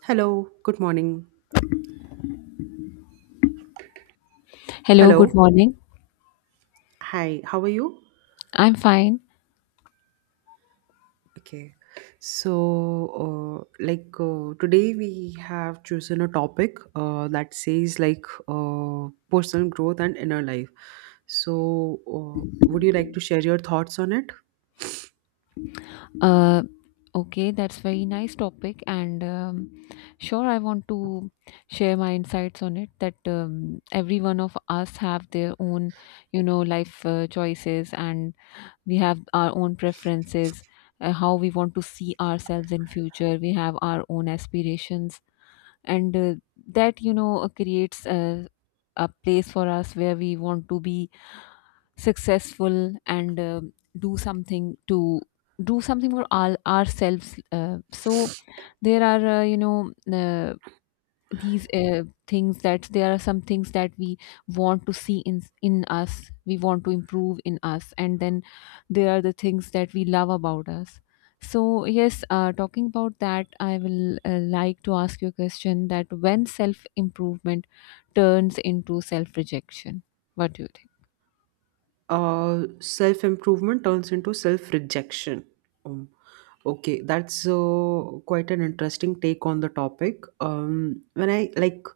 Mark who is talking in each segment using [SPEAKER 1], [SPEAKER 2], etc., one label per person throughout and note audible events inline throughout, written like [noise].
[SPEAKER 1] Hello, good morning.
[SPEAKER 2] Hello, good
[SPEAKER 1] Hello.
[SPEAKER 2] morning.
[SPEAKER 1] Hi, how are you?
[SPEAKER 2] I'm fine.
[SPEAKER 1] Okay. So, today we have chosen a topic that says personal growth and inner life. So, would you like to share your thoughts on it?
[SPEAKER 2] Uh, okay, that's very nice topic, and sure, I want to share my insights on it. That every one of us have their own, you know, life choices, and we have our own preferences, how we want to see ourselves in future. We have our own aspirations, and that you know creates a place for us where we want to be successful and do something to do something for all ourselves, so there are you know these things that there are some things that we want to see in us, we want to improve in us, and then there are the things that we love about us. So yes, talking about that, I will like to ask you a question that when self improvement turns into self rejection, what do you think?
[SPEAKER 1] Self improvement turns into self rejection. Um, okay, that's quite an interesting take on the topic. When I like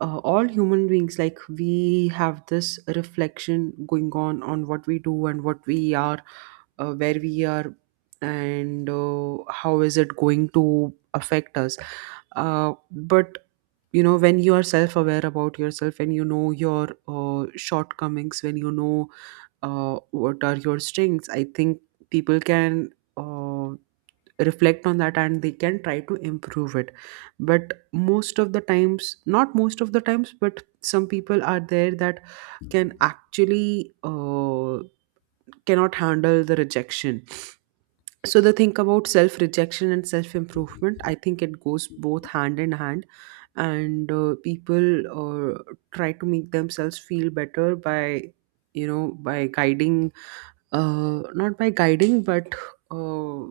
[SPEAKER 1] All human beings, like we have this reflection going on what we do and what we are, where we are, and how is it going to affect us. But you know when you are self aware about yourself and you know your shortcomings, when you know what are your strengths, I think people can uh, reflect on that and they can try to improve it. But most of the times not most of the times, but some people are there that can actually cannot handle the rejection. So the thing about self rejection and self improvement, I think it goes both hand in hand, and people try to make themselves feel better by you know by guiding not by guiding, but uh,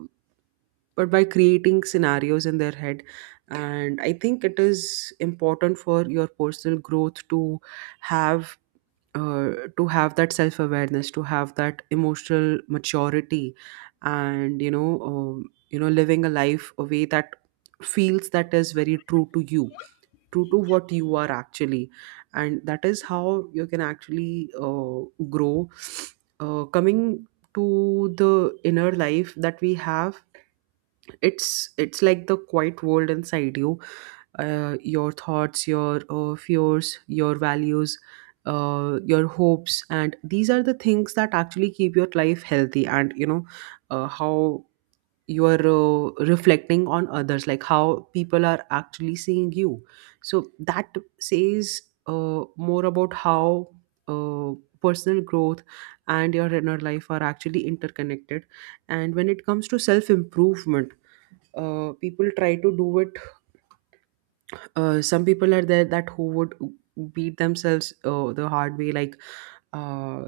[SPEAKER 1] by creating scenarios in their head. And I think it is important for your personal growth have uh, to have that self awareness, to have that emotional maturity, and you know, living a life a way that feels, that is very true to you, true to what you are actually. And that is how you can actually grow. Coming to the inner life that we have, it's like the quiet world inside you, your thoughts, your fears, your values, your hopes. And these are the things that actually keep your life healthy, and you know how you are reflecting on others, like how people are actually seeing you. So that says more about how uh, personal growth and your inner life are actually interconnected. And when it comes to self improvement, people try to do it. Some people are there, that who would beat themselves the hard way, like uh,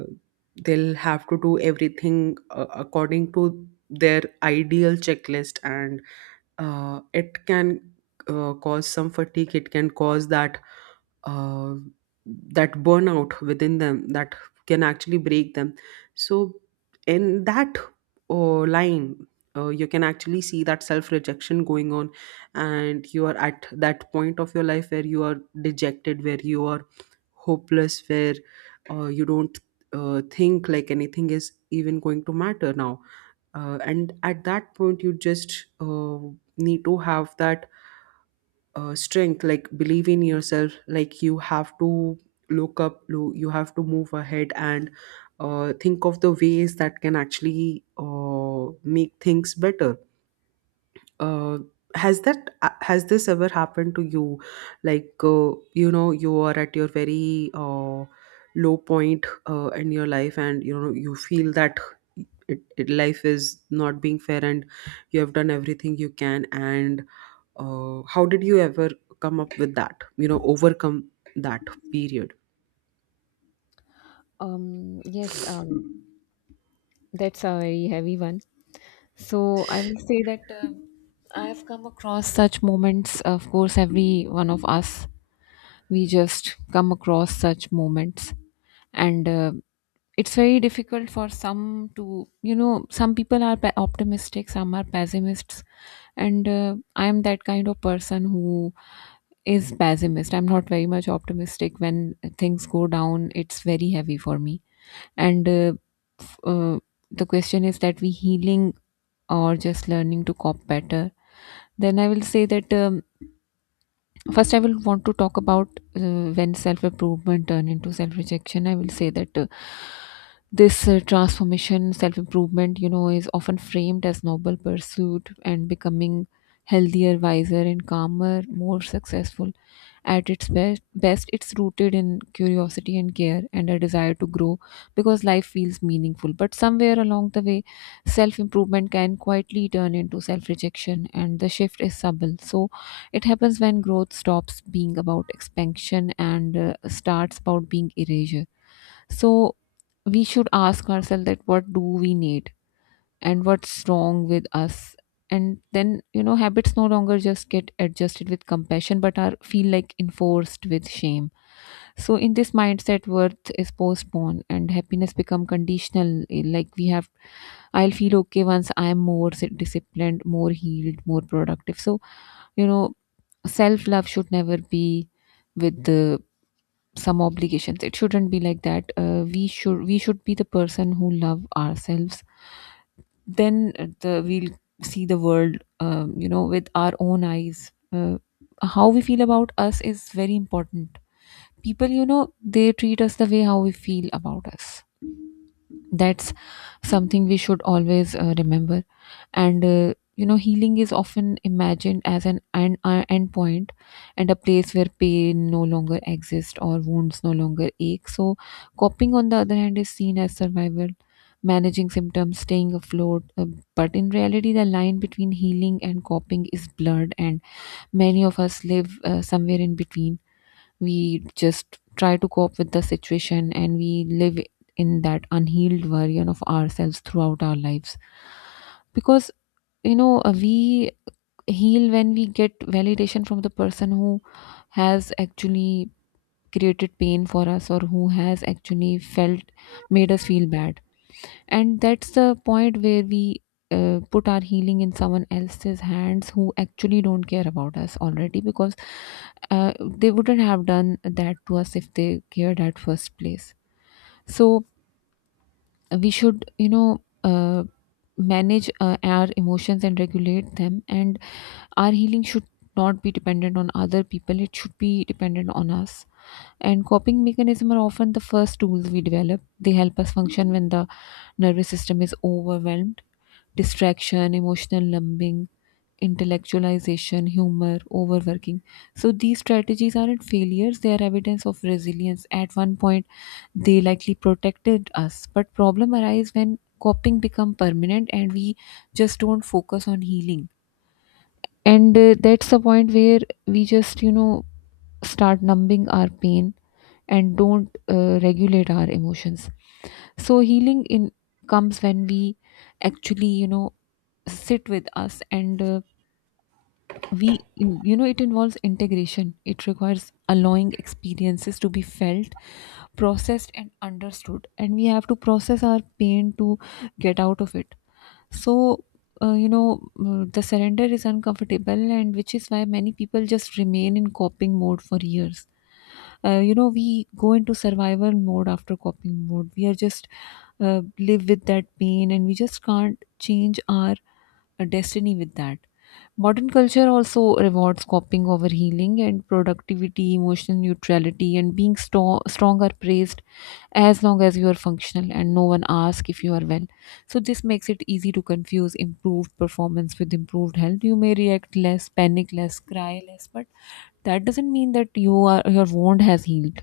[SPEAKER 1] they'll have to do everything according to their ideal checklist, and it can cause some fatigue, it can cause that uh, that burnout within them that can actually break them. So, in that uh, line, you can actually see that self rejection going on, and you are at that point of your life where you are dejected, where you are hopeless, where you don't think like anything is even going to matter now. And at that point, you just need to have that strength, like believe in yourself, like you have to you have to move ahead and think of the ways that can actually make things better. uh, has this ever happened to you, like you know, you are at your very low point in your life, and you know you feel that life is not being fair, and you have done everything you can, and how did you ever come up with that, you know, overcome that period?
[SPEAKER 2] Yes, that's a very heavy one. So I will say that I have come across such moments. Of course, every one of us, we just come across such moments, and it's very difficult for some to, you know, some people are optimistic, some are pessimists, and I am that kind of person who is pessimist. I'm not very much optimistic. When things go down, it's very heavy for me, and f- uh, the question is that we healing or just learning to cope better? Then I will say that, first, I will want to talk about when self improvement turn into self rejection. I will say that this transformation, self improvement, you know, is often framed as noble pursuit and becoming healthier, wiser, and calmer, more successful. At its best, it's rooted in curiosity and care and a desire to grow because life feels meaningful. But somewhere along the way, self improvement can quietly turn into self rejection, and the shift is subtle. So, it happens when growth stops being about expansion and, starts about being erasure. So we should ask ourselves that what do we need and what's wrong with us. And then, you know, habits no longer just get adjusted with compassion but are feel like enforced with shame. So in this mindset, worth is postponed and happiness become conditional. Like we have, I'll feel okay once I'm more disciplined, more healed, more productive. So, you know, self love should never be with the some obligations. It shouldn't be like that. We should be the person who love ourselves. Then the we'll see the world, you know, with our own eyes. How we feel about us is very important. People, you know, they treat us the way how we feel about us. That's something we should always remember. And you know, healing is often imagined as an end, end point, and a place where pain no longer exists or wounds no longer ache. So coping, on the other hand, is seen as survival, managing symptoms, staying afloat, but in reality the line between healing and coping is blurred, and many of us live somewhere in between. We just try to cope with the situation and we live in that unhealed version of ourselves throughout our lives, because, you know, we heal when we get validation from the person who has actually created pain for us or who has actually felt made us feel bad. And that's the point where we put our healing in someone else's hands who actually don't care about us already, because they wouldn't have done that to us if they cared at first place. So we should, you know, manage our emotions and regulate them, and our healing should not be dependent on other people, it should be dependent on us. And coping mechanisms are often the first tools we develop. They help us function when the nervous system is overwhelmed. Distraction, emotional numbing, intellectualization, humor, overworking. So these strategies aren't failures, they are evidence of resilience. At one point, they likely protected us. But problem arise when coping become permanent and we just don't focus on healing, and that's the point where we just, you know, start numbing our pain and don't regulate our emotions. So healing in comes when we actually, you know, sit with us, and we, you know, it involves integration, it requires allowing experiences to be felt, processed and understood, and we have to process our pain to get out of it. So, you know, mm, the surrender is uncomfortable, and which is why many people just remain in coping mode for years. You know, we go into survival mode after coping mode. We are just live with that pain, and we just can't change our destiny with that. Modern culture also rewards coping over healing, and productivity, emotional neutrality, and being strong are praised as long as you are functional and no one asks if you are well. So this makes it easy to confuse improved performance with improved health. You may react less, panic less, cry less, but that doesn't mean that you are your wound has healed.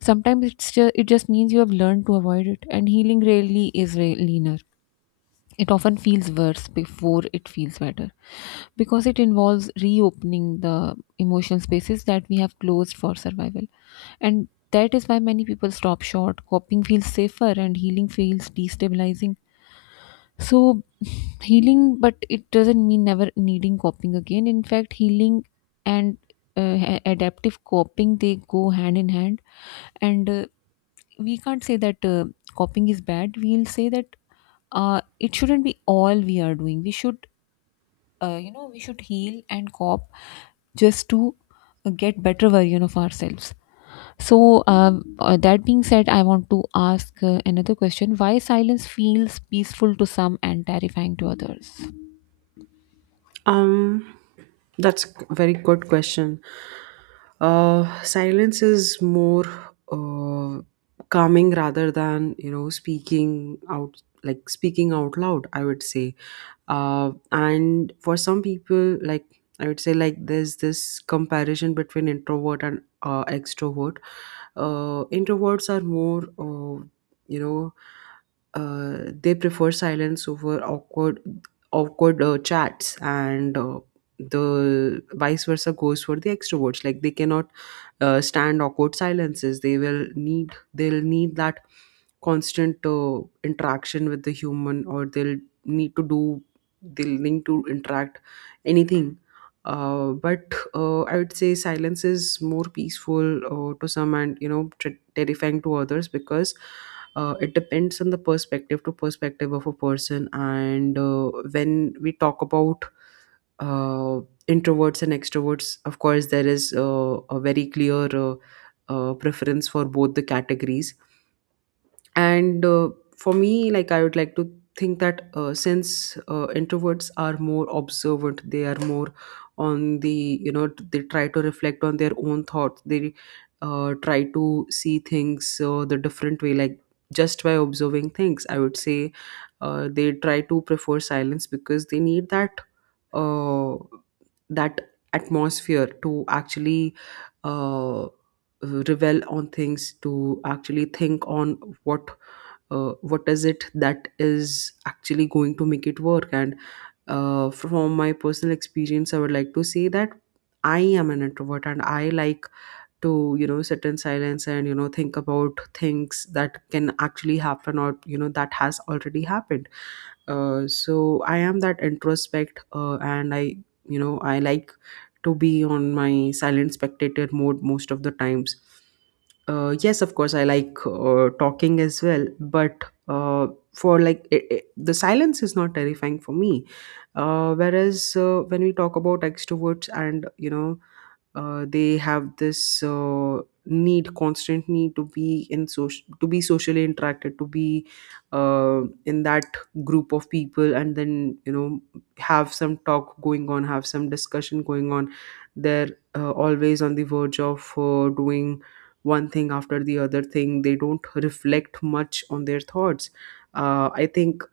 [SPEAKER 2] Sometimes it just means you have learned to avoid it, and healing rarely is leaner. It often feels worse before it feels better because it involves reopening the emotional spaces that we have closed for survival. And that is why many people stop short. Coping feels safer and healing feels destabilizing. So, [sighs] healing, but it doesn't mean never needing coping again. In fact, healing and, adaptive coping, they go hand in hand, and we can't say that coping is bad. We'll say that it shouldn't be all we are doing. We should, you know, we should heal and cop just to get better version of ourselves. So, that being said, I want to ask another question: why silence feels peaceful to some and terrifying to others?
[SPEAKER 1] Um, that's a very good question. Silence is more uh, calming rather than, you know, speaking out, like speaking out loud, I would say. And for some people, like I would say, like there's this comparison between introvert and extrovert. Introverts are more you know they prefer silence over awkward chats, and the vice versa goes for the extroverts, like they cannot stand awkward silences. They'll need that constant interaction with the human, or need to do they'll need to interact anything. But I would say silence is more peaceful to some, and you know terrifying to others, because it depends on the perspective of a person. And when we talk about uh, introverts and extroverts, of course, there is a very clear preference for both the categories. And for me, like I would like to think that since introverts are more observant, they are more on the, you know, they try to reflect on their own thoughts. They try to see things the different way, like just by observing things, I would say they try to prefer silence because they need that uh, that atmosphere to actually uh, revel on things, to actually think on what, what is it that is actually going to make it work. And from my personal experience, I would like to say that I am an introvert, and I like to, you know, sit in silence and, you know, think about things that can actually happen, or you know, that has already happened. So I am that introspect, and I, you know, I like to be on my silent spectator mode most of the times. Yes, of course, I like talking as well, but for like it, the silence is not terrifying for me. Whereas when we talk about extroverts, and you know, they have this need constant need to be in social, to be socially interacted, to be in that group of people, and then, you know, have some talk going on, have some discussion going on. They're always on the verge of doing one thing after the other thing. They don't reflect much on their thoughts. I think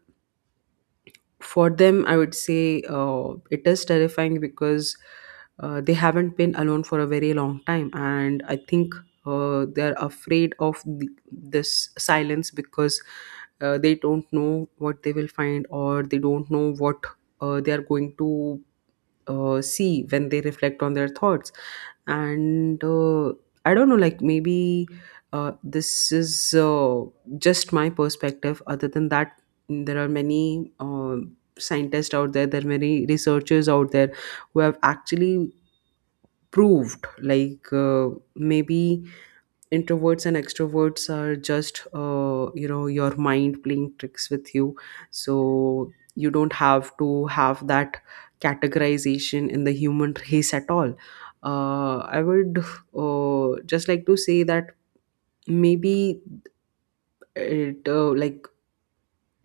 [SPEAKER 1] for them, I would say it is terrifying because they haven't been alone for a very long time, and I think they're afraid of this silence, because they don't know what they will find, or they don't know what they are going to see when they reflect on their thoughts. And I don't know, like maybe this is just my perspective. Other than that, there are many scientists out there, there are many researchers out there who have actually proved like maybe introverts and extroverts are just, you know, your mind playing tricks with you. So you don't have to have that categorization in the human [laughs] race at all. I would just like to say that maybe it like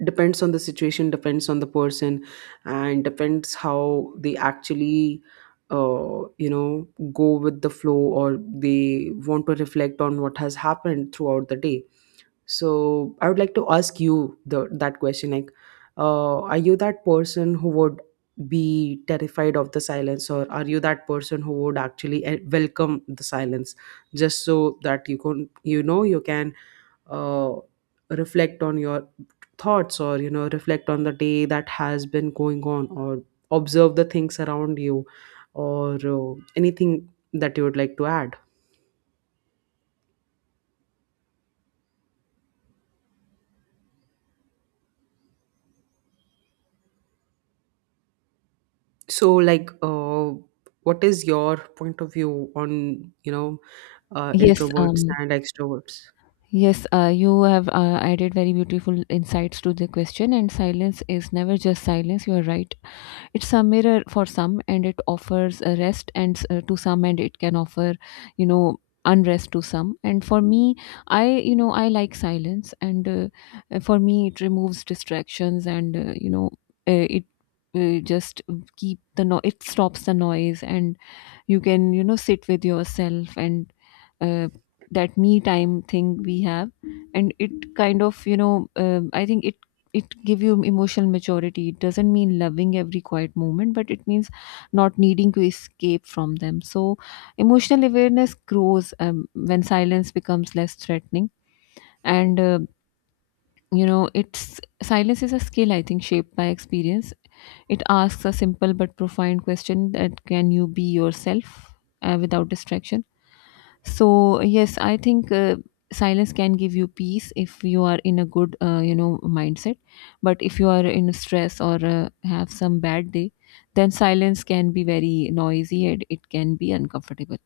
[SPEAKER 1] depends on the situation, depends on the person, and depends how they actually, you know, go with the flow, or they want to reflect on what has happened throughout the day. So I would like to ask you that question, like are you that person who would be terrified of the silence, or are you that person who would actually, eh, welcome the silence, just so that you can, you know, you can uh, reflect on your thoughts, or you know, reflect on the day that has been going on, or observe the things around you, or anything that you would like to add. So like what is your point of view on, you know,
[SPEAKER 2] Yes,
[SPEAKER 1] introverts
[SPEAKER 2] um,
[SPEAKER 1] and extroverts?
[SPEAKER 2] yes, you have added very beautiful insights to the question, and silence is never just silence. You are right. It's a mirror for some, and it offers a rest, and to some, and it can offer, you know, unrest to some. And for me, you know, I like silence, and for me, it removes distractions, and you know, it. Just keep the no it stops the noise, and you can, you know, sit with yourself, and uh, that me time thing we have, and it kind of, you know, I think it give you emotional maturity. It doesn't mean loving every quiet moment, but it means not needing to escape from them. So emotional awareness grows when silence becomes less threatening. And you know, it's silence is a skill, I think, shaped by experience. It asks a simple but profound question: that can you be yourself without distraction. So yes, I think, silence can give you peace if you are in a good, you know, mindset. But if you are in stress or have some bad day, then silence can be very noisy and it can be uncomfortable.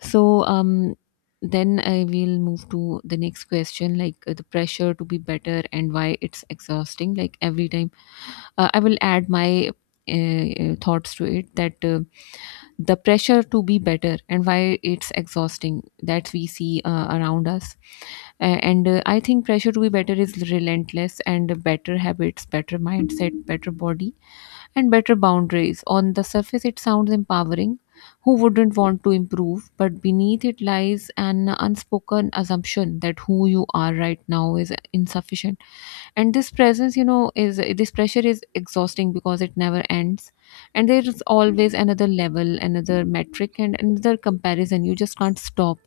[SPEAKER 2] So, then I will move to the next question, like the pressure to be better and why it's exhausting. Like every time, I will add my thoughts to it that. The pressure to be better and why it's exhausting that we see around us. And I think pressure to be better is relentless, and better habits, better mindset, better body, and better boundaries. On the surface, it sounds empowering. Who wouldn't want to improve? But beneath it lies an unspoken assumption that who you are right now is insufficient. And this presence, you know, is this pressure is exhausting because it never ends, and there is always another level, another metric, and another comparison. You just can't stop.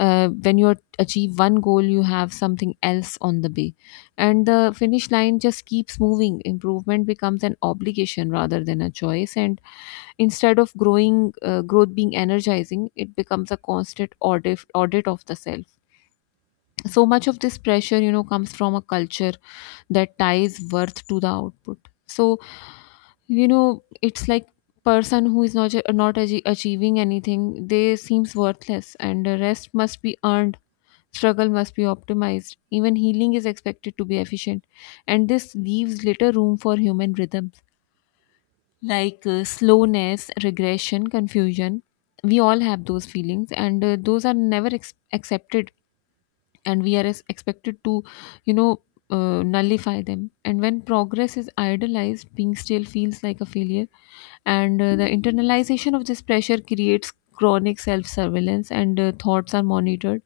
[SPEAKER 2] When you achieve one goal, you have something else on the way, and the finish line just keeps moving. Improvement becomes an obligation rather than a choice, and instead of growing, growth being energizing, it becomes a constant audit of the self. So much of this pressure, you know, comes from a culture that ties worth to the output. So, you know, it's like person who is not achieving anything, they seems worthless, and the rest must be earned, struggle must be optimized. Even healing is expected to be efficient, and this leaves little room for human rhythms, like slowness, regression, confusion. We all have those feelings, and those are never accepted, and we are expected to you know nullify them. And when progress is idolized, being still feels like a failure. And uh, the internalization of this pressure creates chronic self surveillance, and thoughts are monitored,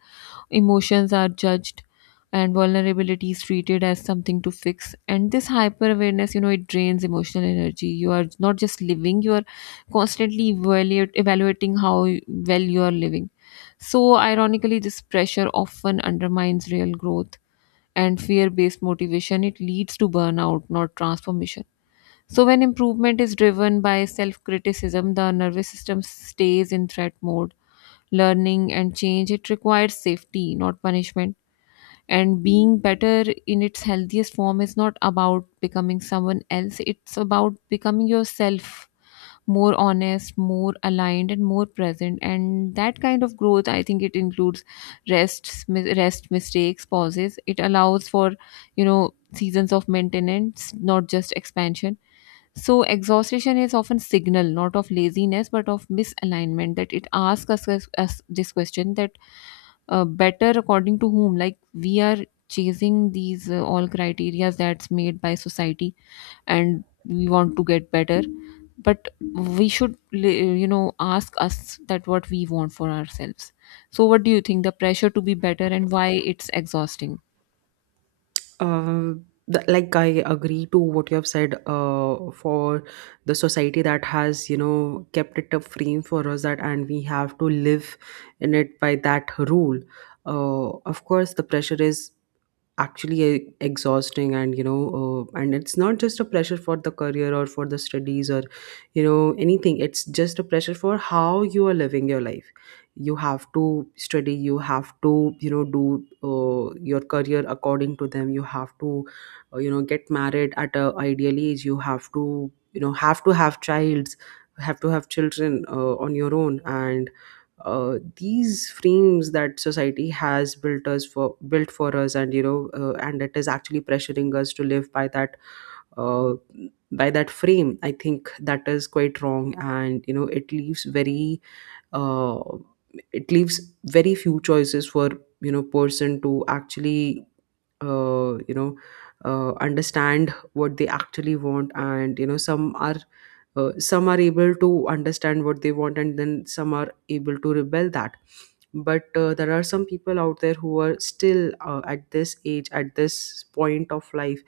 [SPEAKER 2] emotions are judged, and vulnerability is treated as something to fix. And this hyper awareness, it drains emotional energy. You are not just living, you are constantly evaluating how well you are living. So ironically, this pressure often undermines real growth, and fear based motivation, it leads to burnout, not transformation. So when improvement is driven by self criticism, the nervous system stays in threat mode. Learning and change, it requires safety, not punishment. And being better in its healthiest form is not about becoming someone else, it's about becoming yourself, more honest, more aligned, and more present. And that kind of growth, I think it includes rest, mistakes, pauses. It allows for seasons of maintenance, not just expansion. So exhaustion is often signal, not of laziness but of misalignment. That it asks us this question that better according to whom? Like we are chasing these all criteria that's made by society, and we want to get better. But we should ask us that what we want for ourselves. So what do you think, the pressure to be better and why it's exhausting?
[SPEAKER 1] Uh, like I agree to what you have said for the society that has, you know, kept it a frame for us, that and we have to live in it by that rule. Of course, the pressure is actually exhausting. And you know and it's not just a pressure for the career or for the studies or, you know, anything. It's just a pressure for how you are living your life. You have to study, you have to, you know, do your career according to them. You have to, you know, get married at a ideal age. You have to, you know, have to have children on your own. And these frames that society has built for us, and you know and it is actually pressuring us to live by that, uh, by that frame. I think that is quite wrong, and you know, uh, it leaves very few choices for, you know, person to actually you know understand what they actually want. And you know, some are, some are able to understand what they want, and then some are able to rebel that. But there are some people out there who are still at this age, at this point of life,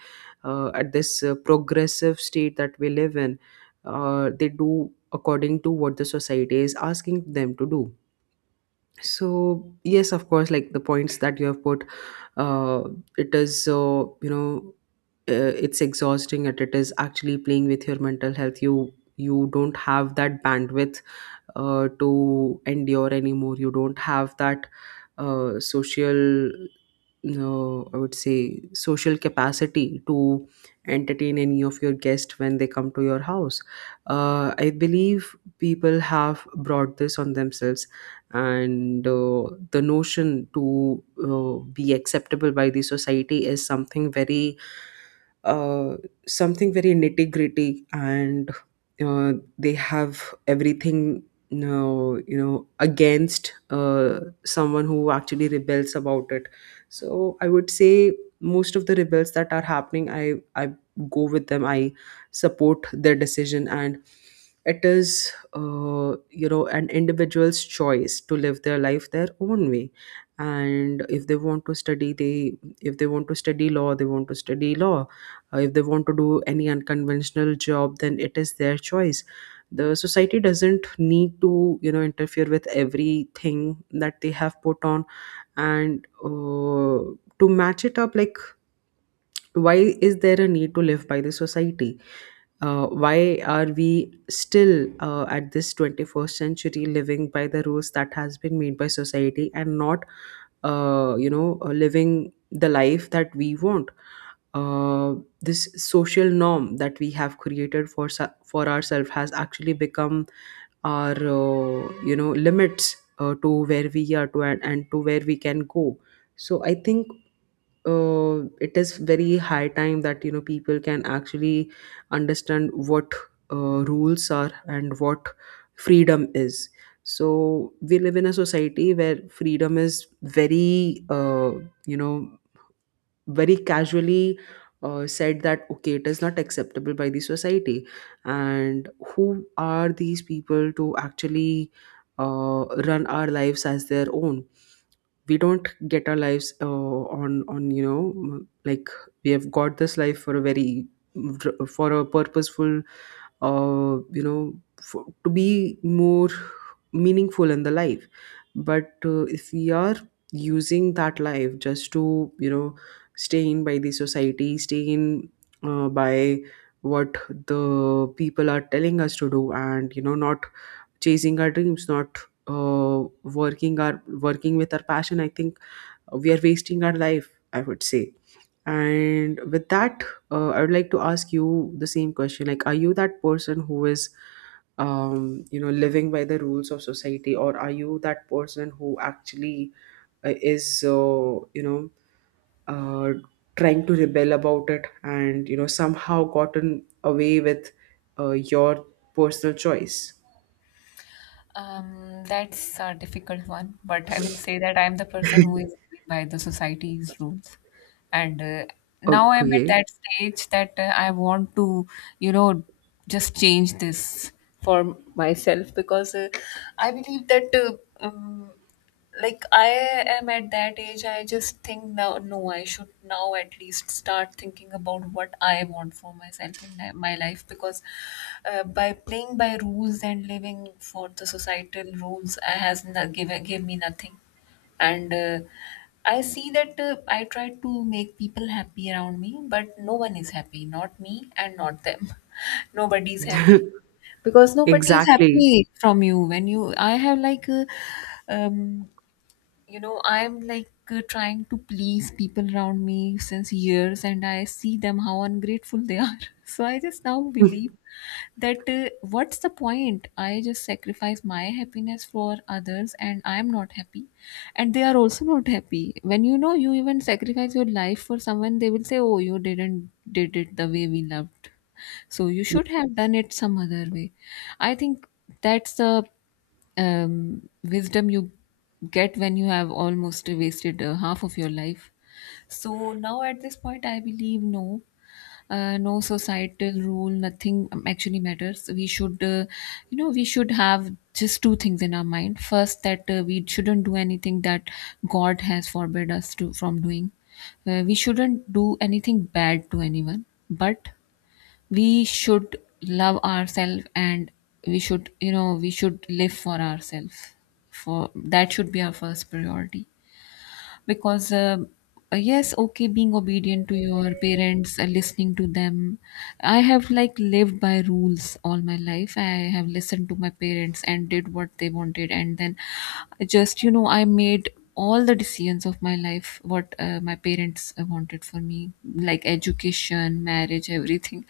[SPEAKER 1] at this progressive state that we live in, they do according to what the society is asking them to do. So yes, of course, like the points that you have put, uh it is so, you know, it's exhausting, and it is actually playing with your mental health. You don't have that bandwidth to endure anymore. You don't have that social no, I would say social capacity to entertain any of your guests when they come to your house. I believe people have brought this on themselves, and the notion to be acceptable by the society is something uh, very nitty gritty, and uh, they have everything. No, you know, against someone who actually rebels about it. So I would say most of the rebels that are happening, I go with them. I support their decision, and it is an individual's choice to live their life their own way. And if they want to study they if they want to study law, they want to study law. If they want to do any unconventional job, then it is their choice. The society doesn't need to, you know, interfere with everything that they have put on. And to match it up, like, why is there a need to live by the society? Why are we still, at this 21st century, living by the rules that has been made by society, and not, living the life that we want? uh, this social norm that we have created for ourselves has actually become our, limits, to where we are to, and to where we can go. So I think it is very high time that, you know, people can actually understand what rules are and what freedom is. So we live in a society where freedom is very, you know very casually, said that, okay, it is not acceptable by the society. And who are these people to actually, run our lives as their own? We don't get our lives on you know, like, we have got this life for a very, for a purposeful, uh, you know to be more meaningful in the life. But if we are using that life just to, you know, stay in by the society, stay in by what the people are telling us to do, and you know, not chasing our dreams, not uh, working our, working with our passion, I think we are wasting our life, I would say. And with that, I would like to ask you the same question, like, are you that person who is, you know, living by the rules of society, or are you that person who actually, is you know uh, trying to rebel about it, and you know, somehow gotten away with your personal choice?
[SPEAKER 2] Um, that's a difficult one, but I will say that I'm the person who is living by the society's rules. And Now I'm at
[SPEAKER 1] Okay.
[SPEAKER 2] that stage that I want to, you know, just change this for myself, because I believe that. Like I am at that age, I just think now, no, I should now at least start thinking about what I want for myself in my life, because by playing by rules and living for the societal rules, has not given gave me nothing. And I see that I try to make people happy around me, but no one is happy, not me and not them. [laughs] Nobody is happy, because nobody is
[SPEAKER 1] Exactly.
[SPEAKER 2] happy from you when you I have, like um, I'm like trying to please people around me since years, and I see them how ungrateful they are. [laughs] So I just now believe that what's the point, I just sacrifice my happiness for others and I'm not happy, and they are also not happy. When you know, you even sacrifice your life for someone, they will say, oh, you didn't did it the way we loved, so you should have done it some other way. I think that's the wisdom you get when you have almost wasted half of your life. So now at this point, I believe no, no societal rule, nothing actually matters. We should, you know, we should have just two things in our mind. First, that we shouldn't do anything that God has forbid us to from doing. We shouldn't do anything bad to anyone, but we should love ourselves, and we should, you know, we should live for ourselves, for that should be our first priority. Because yes, okay, being obedient to your parents, listening to them, I have, like, lived by rules all my life. I have listened to my parents and did what they wanted, and then just, you know, I made all the decisions of my life what my parents wanted for me, like education, marriage, everything.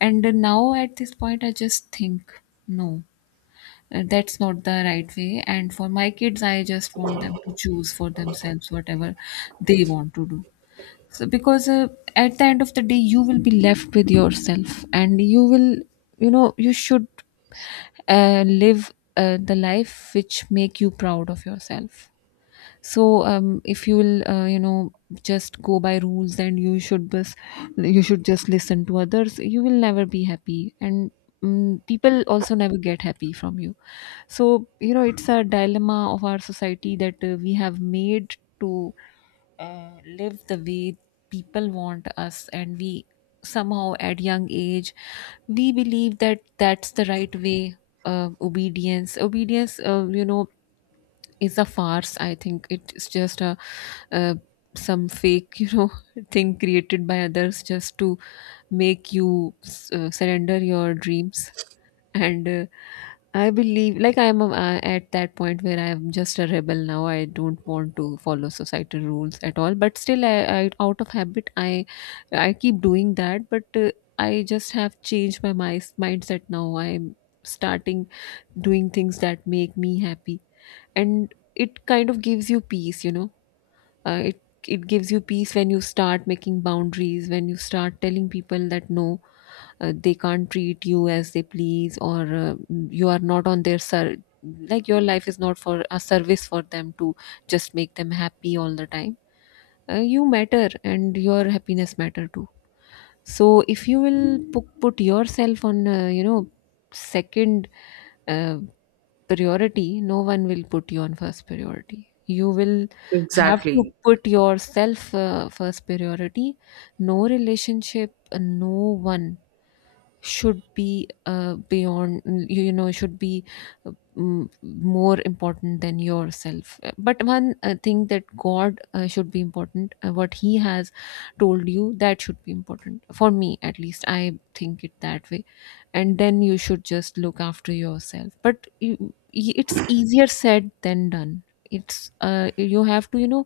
[SPEAKER 2] And Now at this point, I just think no, that's not the right way. And for my kids, I just want them to choose for themselves whatever they want to do. So, because at the end of the day, you will be left with yourself, and you will, you know, you should live the life which make you proud of yourself. So if you'll, you know, just go by rules, and you should just listen to others, you will never be happy, and mm, people also never get happy from you. So you know, it's a dilemma of our society that we have made to live the way people want us, and we somehow at young age we believe that that's the right way. Obedience, you know, is a farce. I think it's just a uh, some fake, you know, [laughs] thing created by others just to make you surrender your dreams. And I believe, like I'm a, I- at that point where I'm just a rebel now, I don't want to follow societal rules at all, but still I out of habit I keep doing that. But I just have changed my mindset. Now I'm starting doing things that make me happy, and it kind of gives you peace, you know. Uh, it it gives you peace when you start making boundaries, when you start telling people that no, they can't treat you as they please, or you are not on their ser- like your life is not for a service for them to just make them happy all the time. You matter, and your happiness matter too. So if you will put yourself on, you know, second uh, priority, no one will put you on first priority. You will have to
[SPEAKER 1] Exactly.
[SPEAKER 2] put yourself first priority. No relationship, no one should be beyond you, you know, should be more important than yourself. But one thing that God, should be important, what he has told you, that should be important for me, at least I think it that way. And then you should just look after yourself. But you, it's easier said than done. It's you have to, you know,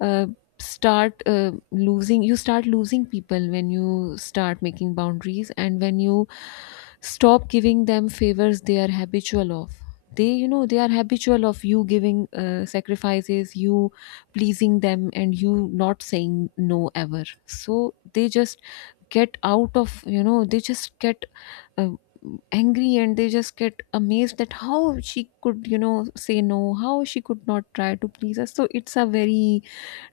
[SPEAKER 2] uh start losing you start losing people when you start making boundaries, and when you stop giving them favors. They are habitual of, they, you know, they are habitual of you giving sacrifices, you pleasing them, and you not saying no ever. So they just get out of, you know, they just get uh, angry, and they just get amazed that how she could, you know, say no, how she could not try to please us. So it's a very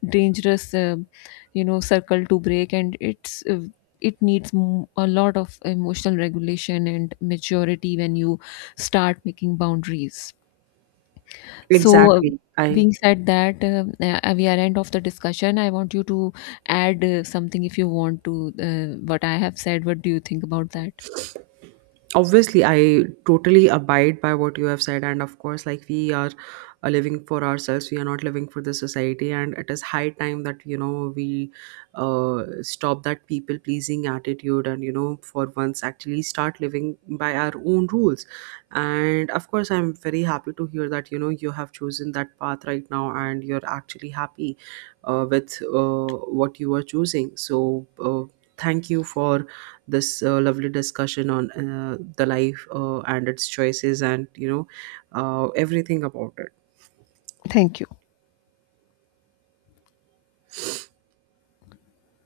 [SPEAKER 2] dangerous you know, circle to break, and it's it needs a lot of emotional regulation and maturity when you start making boundaries. So
[SPEAKER 1] Exactly. I
[SPEAKER 2] being said that, we are end of the discussion, I want you to add something if you want to, what I have said, what do you think about that?
[SPEAKER 1] obviously i totally abide by what you have said. And of course, like, we are, living for ourselves, we are not living for the society, and it is high time that, you know, we, stop that people pleasing attitude, and you know, for once actually start living by our own rules. And of course, I'm very happy to hear that, you know, you have chosen that path right now, and you're actually happy, with what you are choosing. So, thank you for this lovely discussion on the life and its choices, and you know, everything about it.
[SPEAKER 2] Thank you.